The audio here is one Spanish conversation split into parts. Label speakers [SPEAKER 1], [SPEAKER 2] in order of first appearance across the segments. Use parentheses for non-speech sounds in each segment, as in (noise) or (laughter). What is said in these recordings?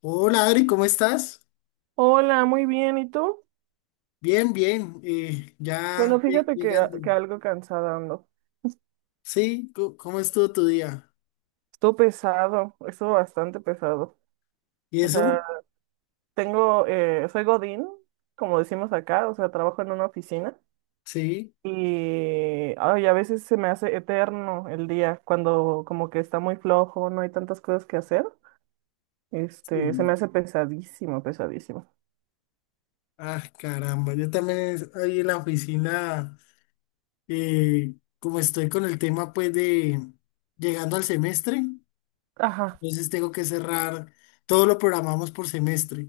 [SPEAKER 1] Hola Adri, ¿cómo estás?
[SPEAKER 2] Hola, muy bien. ¿Y tú?
[SPEAKER 1] Bien, bien, ya
[SPEAKER 2] Bueno, fíjate que, a-
[SPEAKER 1] llegando.
[SPEAKER 2] que algo cansada ando.
[SPEAKER 1] Sí, ¿cómo estuvo tu día?
[SPEAKER 2] Estuvo pesado, estuvo bastante pesado.
[SPEAKER 1] ¿Y
[SPEAKER 2] O
[SPEAKER 1] eso?
[SPEAKER 2] sea, tengo, soy Godín, como decimos acá, o sea, trabajo en una oficina
[SPEAKER 1] Sí,
[SPEAKER 2] y, ay, a veces se me hace eterno el día cuando como que está muy flojo, no hay tantas cosas que hacer. Este, se me
[SPEAKER 1] sí.
[SPEAKER 2] hace pesadísimo, pesadísimo.
[SPEAKER 1] Ah, caramba, yo también ahí en la oficina, eh, como estoy con el tema pues de llegando al semestre,
[SPEAKER 2] Ajá,
[SPEAKER 1] entonces tengo que cerrar, todo lo programamos por semestre.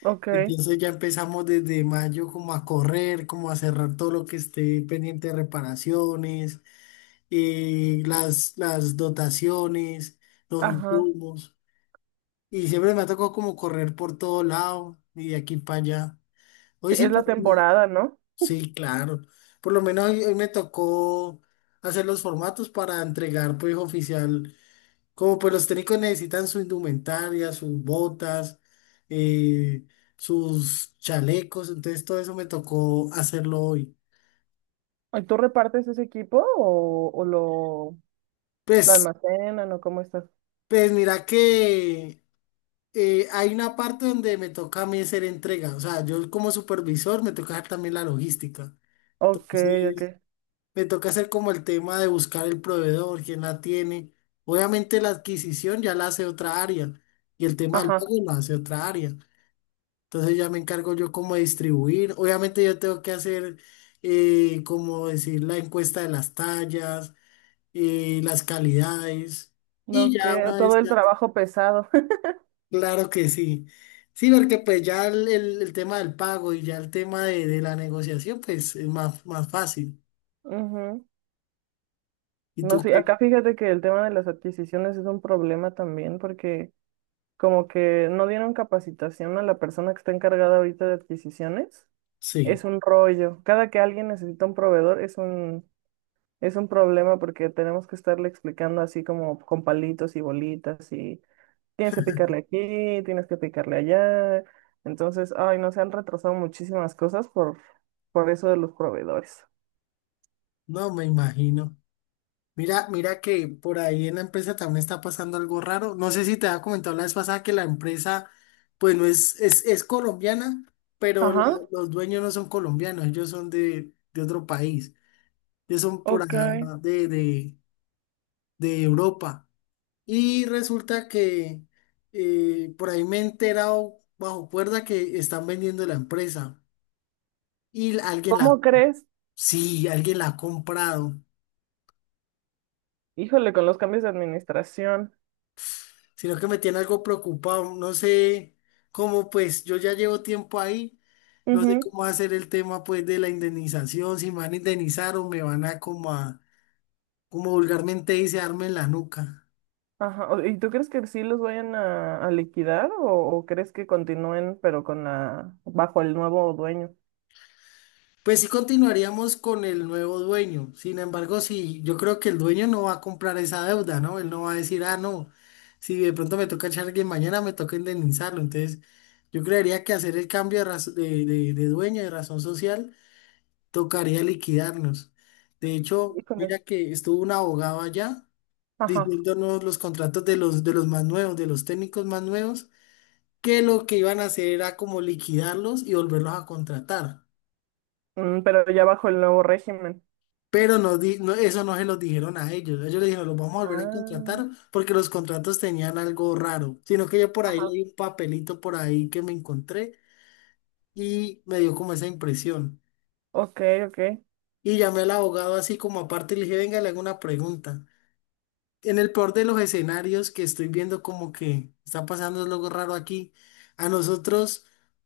[SPEAKER 2] ok,
[SPEAKER 1] Entonces ya empezamos desde mayo como a correr, como a cerrar todo lo que esté pendiente de reparaciones, las dotaciones, los
[SPEAKER 2] ajá.
[SPEAKER 1] insumos. Y siempre me ha tocado como correr por todo lado y de aquí para allá. Hoy sí,
[SPEAKER 2] Es la
[SPEAKER 1] no,
[SPEAKER 2] temporada, ¿no?
[SPEAKER 1] sí, claro. Por lo menos hoy, hoy me tocó hacer los formatos para entregar, pues, oficial. Como pues los técnicos necesitan su indumentaria, sus botas, eh, sus chalecos, entonces todo eso me tocó hacerlo hoy.
[SPEAKER 2] ¿Y tú repartes ese equipo o lo
[SPEAKER 1] Pues,
[SPEAKER 2] almacenan o cómo estás.
[SPEAKER 1] pues mira que hay una parte donde me toca a mí hacer entrega, o sea, yo como supervisor me toca hacer también la logística.
[SPEAKER 2] Ok, ok.
[SPEAKER 1] Entonces, me toca hacer como el tema de buscar el proveedor, quién la tiene. Obviamente la adquisición ya la hace otra área y el tema del
[SPEAKER 2] Ajá.
[SPEAKER 1] pago la hace otra área. Entonces ya me encargo yo como de distribuir. Obviamente yo tengo que hacer, como decir, la encuesta de las tallas, las calidades. Y
[SPEAKER 2] No,
[SPEAKER 1] ya
[SPEAKER 2] que
[SPEAKER 1] una vez
[SPEAKER 2] todo el
[SPEAKER 1] que...
[SPEAKER 2] trabajo pesado. (laughs)
[SPEAKER 1] Claro que sí. Sí, porque pues ya el tema del pago y ya el tema de la negociación, pues es más, más fácil.
[SPEAKER 2] Ujú.
[SPEAKER 1] ¿Y
[SPEAKER 2] No,
[SPEAKER 1] tú
[SPEAKER 2] sí,
[SPEAKER 1] qué?
[SPEAKER 2] acá fíjate que el tema de las adquisiciones es un problema también porque como que no dieron capacitación a la persona que está encargada ahorita de adquisiciones. Es
[SPEAKER 1] Sí,
[SPEAKER 2] un rollo. Cada que alguien necesita un proveedor es un problema porque tenemos que estarle explicando así como con palitos y bolitas y tienes que picarle aquí, tienes que picarle allá. Entonces, ay, no, se han retrasado muchísimas cosas por eso de los proveedores.
[SPEAKER 1] no me imagino. Mira, mira que por ahí en la empresa también está pasando algo raro. No sé si te había comentado la vez pasada que la empresa, pues no es, es colombiana, pero
[SPEAKER 2] Ajá,
[SPEAKER 1] los dueños no son colombianos, ellos son de otro país. Ellos son por
[SPEAKER 2] ok.
[SPEAKER 1] acá de, de Europa. Y resulta que por ahí me he enterado bajo cuerda que están vendiendo la empresa y alguien la,
[SPEAKER 2] ¿Cómo crees?
[SPEAKER 1] sí, alguien la ha comprado,
[SPEAKER 2] Híjole, con los cambios de administración.
[SPEAKER 1] sino que me tiene algo preocupado, no sé cómo pues yo ya llevo tiempo ahí, no sé
[SPEAKER 2] Ujú.
[SPEAKER 1] cómo va a ser el tema pues de la indemnización, si me van a indemnizar o me van a, como vulgarmente dice, darme en la nuca.
[SPEAKER 2] Ajá. ¿Y tú crees que sí los vayan a liquidar o crees que continúen pero con la bajo el nuevo dueño?
[SPEAKER 1] Pues sí continuaríamos con el nuevo dueño. Sin embargo, sí, yo creo que el dueño no va a comprar esa deuda, ¿no? Él no va a decir, ah, no, si de pronto me toca echar alguien mañana me toca indemnizarlo. Entonces, yo creería que hacer el cambio de, de, de dueño, de razón social, tocaría liquidarnos. De hecho, mira
[SPEAKER 2] Híjole.
[SPEAKER 1] que estuvo un abogado allá
[SPEAKER 2] Ajá.
[SPEAKER 1] diciéndonos los contratos de los más nuevos, de los técnicos más nuevos, que lo que iban a hacer era como liquidarlos y volverlos a contratar.
[SPEAKER 2] Mm, pero ya bajo el nuevo régimen.
[SPEAKER 1] Pero no, eso no se los dijeron a ellos. Ellos le dijeron, los vamos a volver a
[SPEAKER 2] Ah,
[SPEAKER 1] contratar porque los contratos tenían algo raro. Sino que yo por ahí
[SPEAKER 2] ajá.
[SPEAKER 1] leí un papelito por ahí que me encontré y me dio como esa impresión.
[SPEAKER 2] Ok, ok.
[SPEAKER 1] Y llamé al abogado así como aparte y le dije, venga, le hago una pregunta. En el peor de los escenarios que estoy viendo como que está pasando algo raro aquí, a nosotros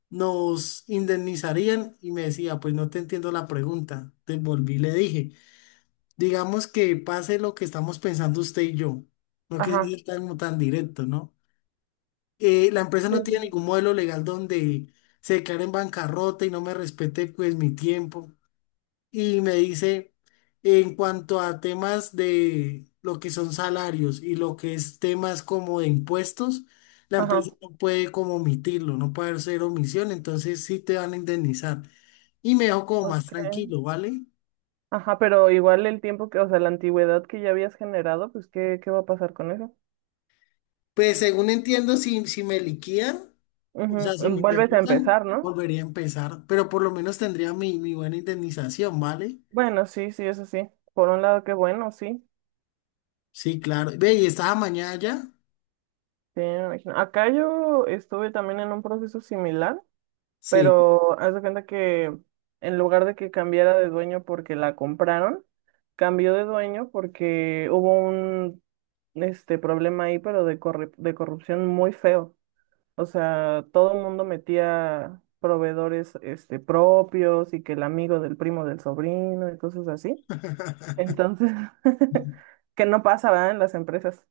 [SPEAKER 1] nos indemnizarían y me decía, pues no te entiendo la pregunta. Te volví y le dije, digamos que pase lo que estamos pensando usted y yo, no que
[SPEAKER 2] Ajá.
[SPEAKER 1] sea tan, tan directo, ¿no? La empresa
[SPEAKER 2] Sí,
[SPEAKER 1] no
[SPEAKER 2] sí,
[SPEAKER 1] tiene
[SPEAKER 2] sí.
[SPEAKER 1] ningún modelo legal donde se declare en bancarrota y no me respete pues mi tiempo. Y me dice, en cuanto a temas de lo que son salarios y lo que es temas como de impuestos, la
[SPEAKER 2] Ajá.
[SPEAKER 1] empresa no puede como omitirlo, no puede hacer omisión, entonces sí te van a indemnizar. Y me dejó como más
[SPEAKER 2] Ok.
[SPEAKER 1] tranquilo, ¿vale?
[SPEAKER 2] Ajá, pero igual el tiempo que, o sea, la antigüedad que ya habías generado, pues, ¿qué, qué va a pasar con eso?
[SPEAKER 1] Pues según entiendo, si, si me liquidan, o sea,
[SPEAKER 2] Ujú.
[SPEAKER 1] si me
[SPEAKER 2] Mm, vuelves a
[SPEAKER 1] indemnizan,
[SPEAKER 2] empezar, ¿no?
[SPEAKER 1] volvería a empezar, pero por lo menos tendría mi, mi buena indemnización, ¿vale?
[SPEAKER 2] Bueno, sí, sí, eso sí. Por un lado, qué bueno, sí.
[SPEAKER 1] Sí, claro. Ve, ¿y estaba mañana ya?
[SPEAKER 2] Sí, me imagino. Acá yo estuve también en un proceso similar,
[SPEAKER 1] Sí.
[SPEAKER 2] pero haz de cuenta que en lugar de que cambiara de dueño porque la compraron, cambió de dueño porque hubo un este problema ahí, pero de corrupción muy feo. O sea, todo el mundo metía proveedores este, propios y que el amigo del primo del sobrino y cosas así.
[SPEAKER 1] (laughs)
[SPEAKER 2] Entonces, (laughs) que no pasa, ¿verdad? En las empresas.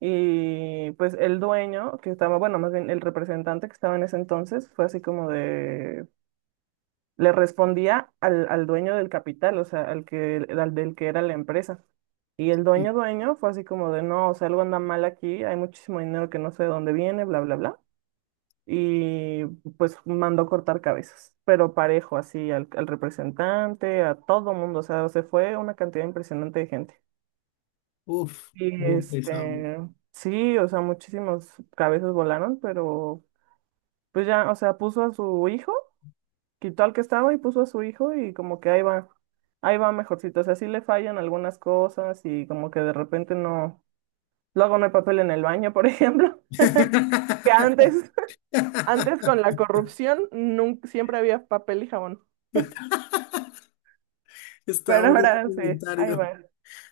[SPEAKER 2] Y pues el dueño que estaba, bueno, más bien el representante que estaba en ese entonces, fue así como de, le respondía al dueño del capital, o sea, al que, al del que era la empresa. Y el
[SPEAKER 1] Sí.
[SPEAKER 2] dueño dueño fue así como de, no, o sea, algo anda mal aquí, hay muchísimo dinero que no sé de dónde viene, bla, bla, bla, y pues mandó cortar cabezas, pero parejo, así al representante, a todo mundo, o sea, se fue una cantidad impresionante de gente.
[SPEAKER 1] Uf,
[SPEAKER 2] Y
[SPEAKER 1] estuvo pesado.
[SPEAKER 2] este, sí, o sea, muchísimas cabezas volaron, pero pues ya, o sea, puso a su hijo, quitó al que estaba y puso a su hijo y como que ahí va mejorcito, o sea, sí le fallan algunas cosas y como que de repente no, luego no hay papel en el baño, por ejemplo, (laughs) que antes,
[SPEAKER 1] (laughs)
[SPEAKER 2] (laughs) antes con la corrupción, nunca, siempre había papel y jabón.
[SPEAKER 1] Está
[SPEAKER 2] Pero
[SPEAKER 1] bonito
[SPEAKER 2] ahora
[SPEAKER 1] tu
[SPEAKER 2] sí, ahí
[SPEAKER 1] comentario.
[SPEAKER 2] va.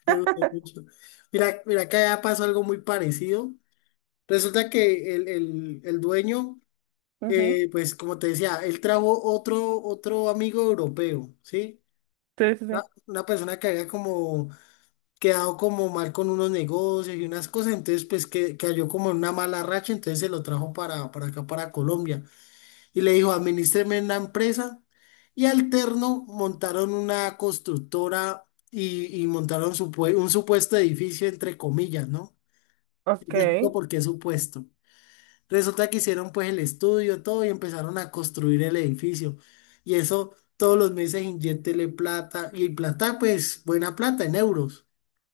[SPEAKER 1] Me gustó mucho. Mira, mira que allá pasó algo muy parecido. Resulta que el, el dueño,
[SPEAKER 2] Ujú.
[SPEAKER 1] pues como te decía, él trajo otro, otro amigo europeo, ¿sí?
[SPEAKER 2] Sí, sí, sí.
[SPEAKER 1] Una persona que había como quedado como mal con unos negocios y unas cosas, entonces pues que cayó como en una mala racha, entonces se lo trajo para acá, para Colombia, y le dijo, administreme una empresa, y alterno montaron una constructora y montaron un supuesto edificio, entre comillas, ¿no?
[SPEAKER 2] Ok.
[SPEAKER 1] Yo te explico por qué supuesto. Resulta que hicieron pues el estudio, todo y empezaron a construir el edificio. Y eso todos los meses inyéctele plata y plata pues buena plata en euros.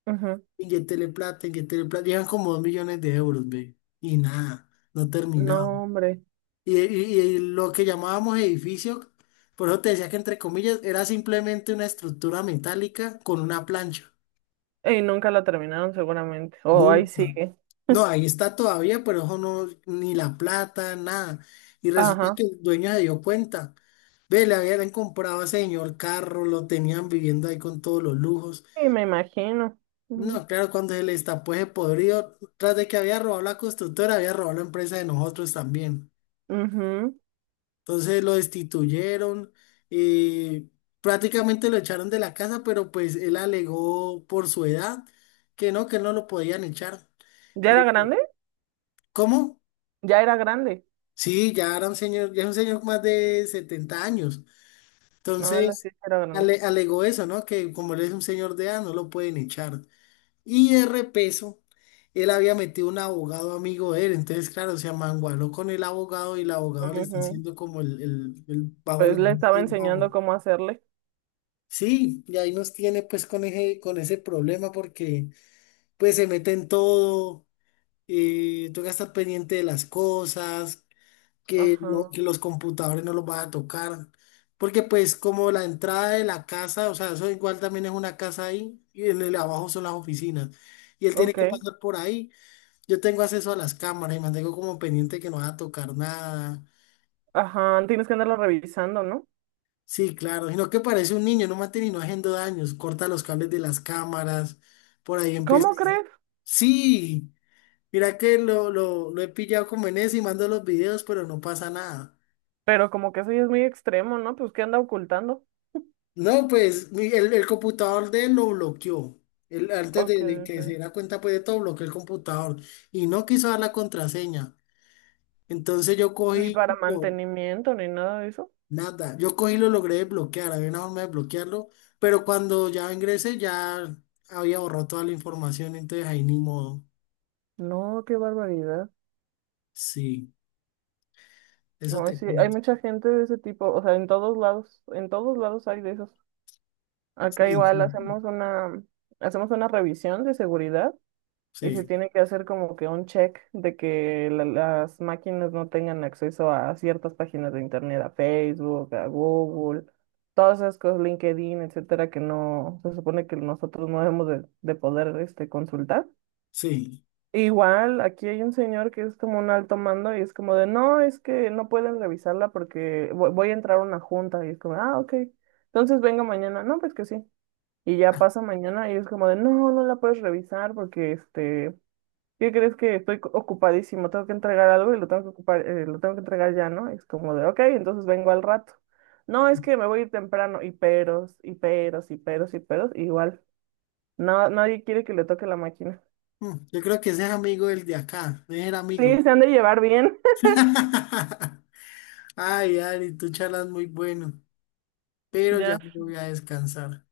[SPEAKER 2] Ujú.
[SPEAKER 1] Inyéctele plata, inyéctele plata. Llevan como 2 millones de euros, ve. Y nada, no
[SPEAKER 2] No,
[SPEAKER 1] terminaban.
[SPEAKER 2] hombre.
[SPEAKER 1] Y, y lo que llamábamos edificio, por eso te decía que entre comillas era simplemente una estructura metálica con una plancha.
[SPEAKER 2] Y nunca la terminaron seguramente. Oh, ahí
[SPEAKER 1] Nunca.
[SPEAKER 2] sigue.
[SPEAKER 1] No, ahí está todavía, pero eso no, ni la plata, nada. Y resulta
[SPEAKER 2] Ajá.
[SPEAKER 1] que el dueño se dio cuenta. Ve, le habían comprado a ese señor carro, lo tenían viviendo ahí con todos los lujos.
[SPEAKER 2] Sí, me imagino. Ujú,
[SPEAKER 1] No, claro, cuando se le destapó ese podrido, tras de que había robado la constructora, había robado la empresa de nosotros también.
[SPEAKER 2] ujú.
[SPEAKER 1] Entonces lo destituyeron y prácticamente lo echaron de la casa, pero pues él alegó por su edad que no lo podían echar.
[SPEAKER 2] ¿Ya era
[SPEAKER 1] ¿Y
[SPEAKER 2] grande?
[SPEAKER 1] cómo?
[SPEAKER 2] Ya era grande.
[SPEAKER 1] Sí, ya era un señor, ya es un señor más de 70 años.
[SPEAKER 2] No, la
[SPEAKER 1] Entonces,
[SPEAKER 2] sí era grande.
[SPEAKER 1] alegó eso, ¿no? Que como él es un señor de edad, no lo pueden echar. Y de repeso, él había metido un abogado amigo de él. Entonces, claro, se amangualó con el abogado y el abogado le está
[SPEAKER 2] Ujú.
[SPEAKER 1] haciendo como el, el bajo
[SPEAKER 2] Pues
[SPEAKER 1] la
[SPEAKER 2] le
[SPEAKER 1] mesa
[SPEAKER 2] estaba
[SPEAKER 1] y el bobo.
[SPEAKER 2] enseñando cómo hacerle.
[SPEAKER 1] Sí, y ahí nos tiene pues con ese problema porque pues se mete en todo, toca estar pendiente de las cosas que,
[SPEAKER 2] Ajá.
[SPEAKER 1] que los computadores no los van a tocar. Porque pues como la entrada de la casa, o sea, eso igual también es una casa ahí, y en el abajo son las oficinas. Y él tiene que
[SPEAKER 2] Ok.
[SPEAKER 1] pasar por ahí. Yo tengo acceso a las cámaras y mantengo como pendiente que no va a tocar nada.
[SPEAKER 2] Ajá. Tienes que andarlo revisando, ¿no?
[SPEAKER 1] Sí, claro, sino que parece un niño, no mate ni no haciendo daños, corta los cables de las cámaras, por ahí
[SPEAKER 2] ¿Cómo
[SPEAKER 1] empieza.
[SPEAKER 2] crees?
[SPEAKER 1] Sí, mira que lo he pillado como en eso y mando los videos, pero no pasa nada.
[SPEAKER 2] Pero como que eso ya es muy extremo, ¿no? Pues ¿qué anda ocultando?
[SPEAKER 1] No, pues el computador de él lo bloqueó. Él, antes
[SPEAKER 2] Ok,
[SPEAKER 1] de que se
[SPEAKER 2] ok.
[SPEAKER 1] diera cuenta pues de todo, bloqueó el computador y no quiso dar la contraseña. Entonces yo
[SPEAKER 2] Ni
[SPEAKER 1] cogí,
[SPEAKER 2] para
[SPEAKER 1] no,
[SPEAKER 2] mantenimiento, ni nada de eso.
[SPEAKER 1] nada, yo cogí y lo logré desbloquear, había una forma de bloquearlo, pero cuando ya ingresé ya había borrado toda la información, entonces ahí ni modo.
[SPEAKER 2] No, qué barbaridad.
[SPEAKER 1] Sí, eso
[SPEAKER 2] No,
[SPEAKER 1] te
[SPEAKER 2] sí, hay
[SPEAKER 1] cuento.
[SPEAKER 2] mucha gente de ese tipo, o sea, en todos lados hay de esos. Acá
[SPEAKER 1] Sí, sí,
[SPEAKER 2] igual hacemos una revisión de seguridad y se
[SPEAKER 1] sí,
[SPEAKER 2] tiene que hacer como que un check de que las máquinas no tengan acceso a ciertas páginas de internet, a Facebook, a Google, todas esas cosas, LinkedIn, etcétera, que no, se supone que nosotros no debemos de poder este, consultar.
[SPEAKER 1] sí.
[SPEAKER 2] Igual, aquí hay un señor que es como un alto mando y es como de, no, es que no pueden revisarla porque voy a entrar a una junta y es como, ah, ok, entonces venga mañana, no, pues que sí. Y ya
[SPEAKER 1] Ah,
[SPEAKER 2] pasa mañana y es como de, no, no la puedes revisar porque, este, ¿qué crees que estoy ocupadísimo? Tengo que entregar algo y lo tengo que ocupar, lo tengo que entregar ya, ¿no? Y es como de, ok, entonces vengo al rato. No, es que me voy a ir temprano y peros, y peros, y peros, y peros, igual. No, nadie quiere que le toque la máquina.
[SPEAKER 1] mm, yo creo que ese es amigo del de acá, ese era amigo.
[SPEAKER 2] Sí, se han de llevar bien. (laughs)
[SPEAKER 1] (laughs) Ay, Ari, tú charlas muy bueno, pero
[SPEAKER 2] Ya
[SPEAKER 1] ya me voy a descansar.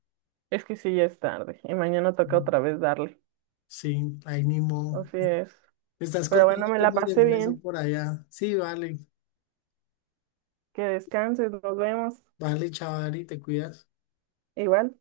[SPEAKER 2] es que sí, ya es tarde y mañana toca otra vez darle.
[SPEAKER 1] Sí, ahí ni modo.
[SPEAKER 2] Así es.
[SPEAKER 1] Me estás
[SPEAKER 2] Pero
[SPEAKER 1] contando
[SPEAKER 2] bueno, me la
[SPEAKER 1] cómo se
[SPEAKER 2] pasé
[SPEAKER 1] mueve eso
[SPEAKER 2] bien.
[SPEAKER 1] por allá. Sí, vale,
[SPEAKER 2] Que descanses, nos vemos.
[SPEAKER 1] vale, chaval, Ari, te cuidas.
[SPEAKER 2] Igual.